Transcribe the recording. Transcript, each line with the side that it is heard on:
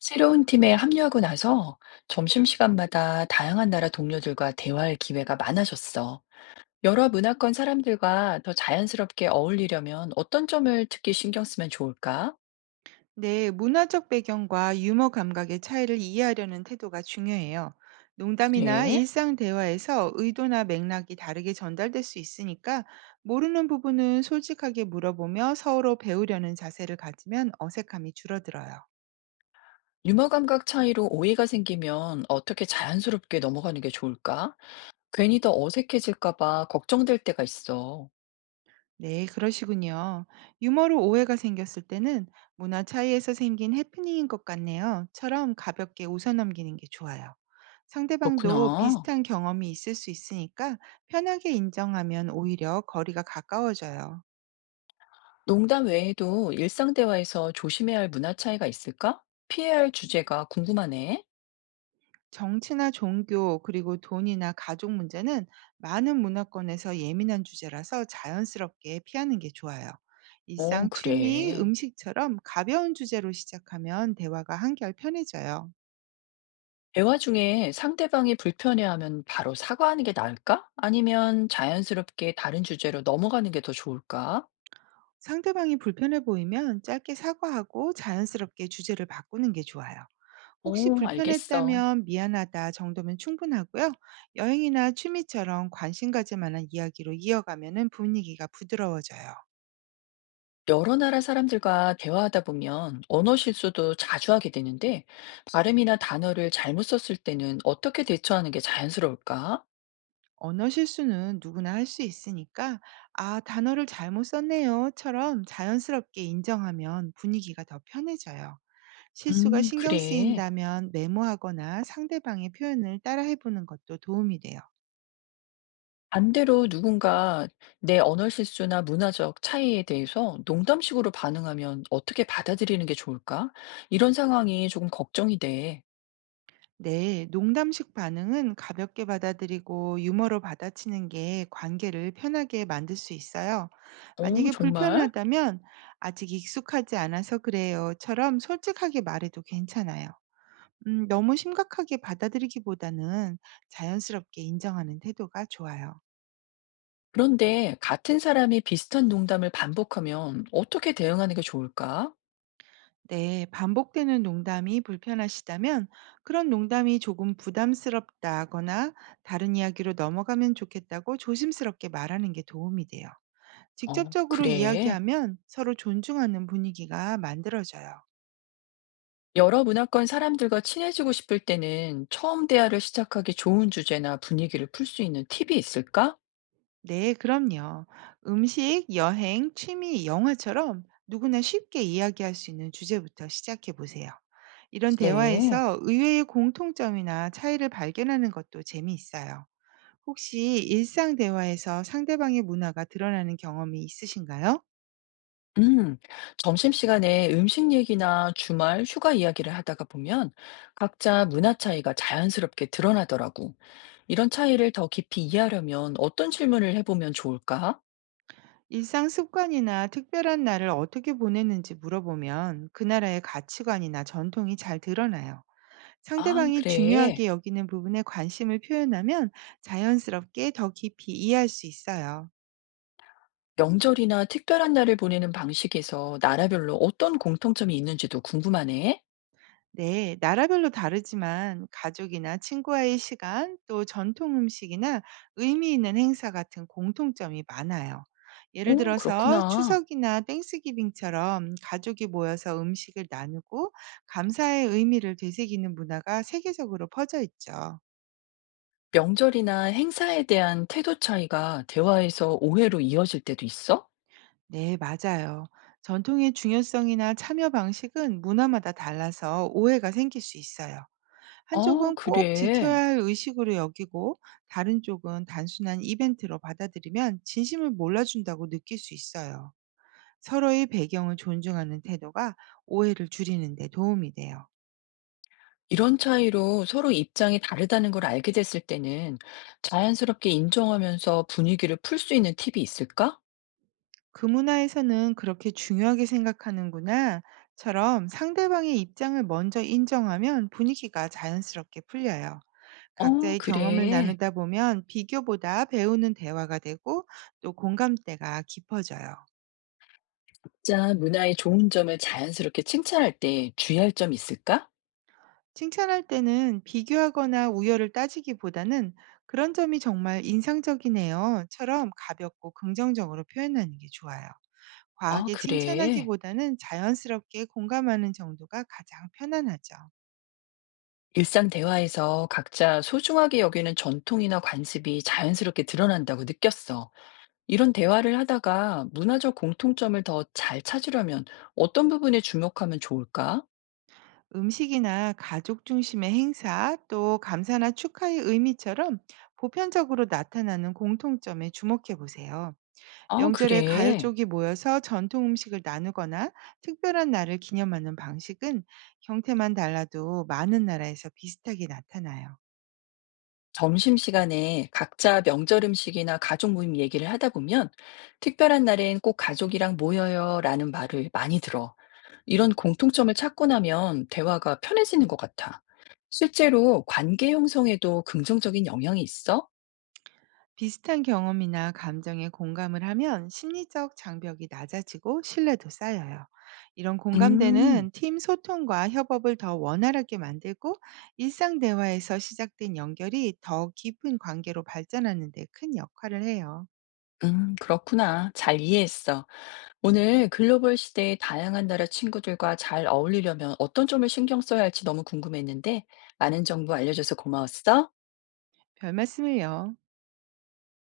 left: 새로운 팀에 합류하고 나서 점심시간마다 다양한 나라 동료들과 대화할 기회가 많아졌어. 여러 문화권 사람들과 더 자연스럽게 어울리려면 어떤 점을 특히 신경 쓰면 좋을까?
right: 네, 문화적 배경과 유머 감각의 차이를 이해하려는 태도가 중요해요. 농담이나
left: 예.
right: 일상 대화에서 의도나 맥락이 다르게 전달될 수 있으니까 모르는 부분은 솔직하게 물어보며 서로 배우려는 자세를 가지면 어색함이 줄어들어요.
left: 유머 감각 차이로 오해가 생기면 어떻게 자연스럽게 넘어가는 게 좋을까? 괜히 더 어색해질까봐 걱정될 때가 있어.
right: 네, 그러시군요. 유머로 오해가 생겼을 때는 문화 차이에서 생긴 해프닝인 것 같네요. 처럼 가볍게 웃어넘기는 게 좋아요. 상대방도
left: 그렇구나.
right: 비슷한 경험이 있을 수 있으니까 편하게 인정하면 오히려 거리가 가까워져요.
left: 농담 외에도 일상 대화에서 조심해야 할 문화 차이가 있을까? 피해야 할 주제가 궁금하네.
right: 정치나 종교, 그리고 돈이나 가족 문제는 많은 문화권에서 예민한 주제라서 자연스럽게 피하는 게 좋아요.
left: 어,
right: 일상, 취미,
left: 그래.
right: 음식처럼 가벼운 주제로 시작하면 대화가 한결 편해져요.
left: 대화 중에 상대방이 불편해하면 바로 사과하는 게 나을까? 아니면 자연스럽게 다른 주제로 넘어가는 게 더 좋을까?
right: 상대방이 불편해 보이면 짧게 사과하고 자연스럽게 주제를 바꾸는 게 좋아요. 혹시
left: 오, 알겠어.
right: 불편했다면 미안하다 정도면 충분하고요. 여행이나 취미처럼 관심 가질 만한 이야기로 이어가면은 분위기가 부드러워져요.
left: 여러 나라 사람들과 대화하다 보면 언어 실수도 자주 하게 되는데, 발음이나 단어를 잘못 썼을 때는 어떻게 대처하는 게 자연스러울까?
right: 언어 실수는 누구나 할 수 있으니까 아, 단어를 잘못 썼네요처럼 자연스럽게 인정하면 분위기가 더 편해져요. 실수가 신경
left: 그래.
right: 쓰인다면 메모하거나 상대방의 표현을 따라해 보는 것도 도움이 돼요.
left: 반대로 누군가 내 언어 실수나 문화적 차이에 대해서 농담식으로 반응하면 어떻게 받아들이는 게 좋을까? 이런 상황이 조금 걱정이 돼.
right: 네, 농담식 반응은 가볍게 받아들이고 유머로 받아치는 게 관계를 편하게 만들 수 있어요.
left: 어,
right: 만약에
left: 정말?
right: 불편하다면 아직 익숙하지 않아서 그래요처럼 솔직하게 말해도 괜찮아요. 너무 심각하게 받아들이기보다는 자연스럽게 인정하는 태도가 좋아요.
left: 그런데 같은 사람이 비슷한 농담을 반복하면 어떻게 대응하는 게 좋을까?
right: 네, 반복되는 농담이 불편하시다면 그런 농담이 조금 부담스럽다거나 다른 이야기로 넘어가면 좋겠다고 조심스럽게 말하는 게 도움이 돼요.
left: 어,
right: 직접적으로
left: 그래.
right: 이야기하면 서로 존중하는 분위기가 만들어져요.
left: 여러 문화권 사람들과 친해지고 싶을 때는 처음 대화를 시작하기 좋은 주제나 분위기를 풀 수 있는 팁이 있을까?
right: 네, 그럼요. 음식, 여행, 취미, 영화처럼 누구나 쉽게 이야기할 수 있는 주제부터 시작해 보세요. 이런
left: 네.
right: 대화에서 의외의 공통점이나 차이를 발견하는 것도 재미있어요. 혹시 일상 대화에서 상대방의 문화가 드러나는 경험이 있으신가요?
left: 음, 점심시간에 음식 얘기나 주말 휴가 이야기를 하다가 보면 각자 문화 차이가 자연스럽게 드러나더라고. 이런 차이를 더 깊이 이해하려면 어떤 질문을 해보면 좋을까?
right: 일상 습관이나 특별한 날을 어떻게 보내는지 물어보면 그 나라의 가치관이나 전통이 잘 드러나요.
left: 아,
right: 상대방이
left: 그래.
right: 중요하게 여기는 부분에 관심을 표현하면 자연스럽게 더 깊이 이해할 수 있어요.
left: 명절이나 특별한 날을 보내는 방식에서 나라별로 어떤 공통점이 있는지도 궁금하네.
right: 네, 나라별로 다르지만 가족이나 친구와의 시간, 또 전통 음식이나 의미 있는 행사 같은 공통점이 많아요. 예를
left: 오,
right: 들어서
left: 그렇구나.
right: 추석이나 땡스기빙처럼 가족이 모여서 음식을 나누고 감사의 의미를 되새기는 문화가 세계적으로 퍼져 있죠.
left: 명절이나 행사에 대한 태도 차이가 대화에서 오해로 이어질 때도 있어?
right: 네, 맞아요. 전통의 중요성이나 참여 방식은 문화마다 달라서 오해가 생길 수 있어요.
left: 어,
right: 한쪽은 꼭
left: 그래.
right: 지켜야 할 의식으로 여기고, 다른 쪽은 단순한 이벤트로 받아들이면 진심을 몰라준다고 느낄 수 있어요. 서로의 배경을 존중하는 태도가 오해를 줄이는 데 도움이 돼요.
left: 이런 차이로 서로 입장이 다르다는 걸 알게 됐을 때는 자연스럽게 인정하면서 분위기를 풀 수 있는 팁이 있을까?
right: 그 문화에서는 그렇게 중요하게 생각하는구나. 처럼 상대방의 입장을 먼저 인정하면 분위기가 자연스럽게 풀려요.
left: 어,
right: 각자의 경험을
left: 그래.
right: 나누다 보면 비교보다 배우는 대화가 되고 또 공감대가 깊어져요.
left: 자, 문화의 좋은 점을 자연스럽게 칭찬할 때 주의할 점이 있을까?
right: 칭찬할 때는 비교하거나 우열을 따지기보다는 그런 점이 정말 인상적이네요처럼 가볍고 긍정적으로 표현하는 게 좋아요.
left: 아,
right: 과하게
left: 그래.
right: 칭찬하기보다는 자연스럽게 공감하는 정도가 가장 편안하죠.
left: 일상 대화에서 각자 소중하게 여기는 전통이나 관습이 자연스럽게 드러난다고 느꼈어. 이런 대화를 하다가 문화적 공통점을 더 잘 찾으려면 어떤 부분에 주목하면 좋을까?
right: 음식이나 가족 중심의 행사, 또 감사나 축하의 의미처럼 보편적으로 나타나는 공통점에 주목해 보세요.
left: 아,
right: 명절에 가
left: 그래.
right: 족이 모여서 전통 음식을 나누거나 특별한 날을 기념하는 방식은 형태만 달라도 많은 나라에서 비슷하게 나타나요.
left: 점심시간에 각자 명절 음식이나 가족 모임 얘기를 하다 보면 특별한 날엔 꼭 가족이랑 모여요 라는 말을 많이 들어. 이런 공통점을 찾고 나면 대화가 편해지는 것 같아. 실제로 관계 형성에도 긍정적인 영향이 있어?
right: 비슷한 경험이나 감정에 공감을 하면 심리적 장벽이 낮아지고 신뢰도 쌓여요. 이런
left: 음.
right: 공감대는 팀 소통과 협업을 더 원활하게 만들고 일상 대화에서 시작된 연결이 더 깊은 관계로 발전하는 데 큰 역할을 해요.
left: 음, 그렇구나. 잘 이해했어. 오늘 글로벌 시대의 다양한 나라 친구들과 잘 어울리려면 어떤 점을 신경 써야 할지 너무 궁금했는데 많은 정보 알려줘서 고마웠어.
right: 별 말씀을요.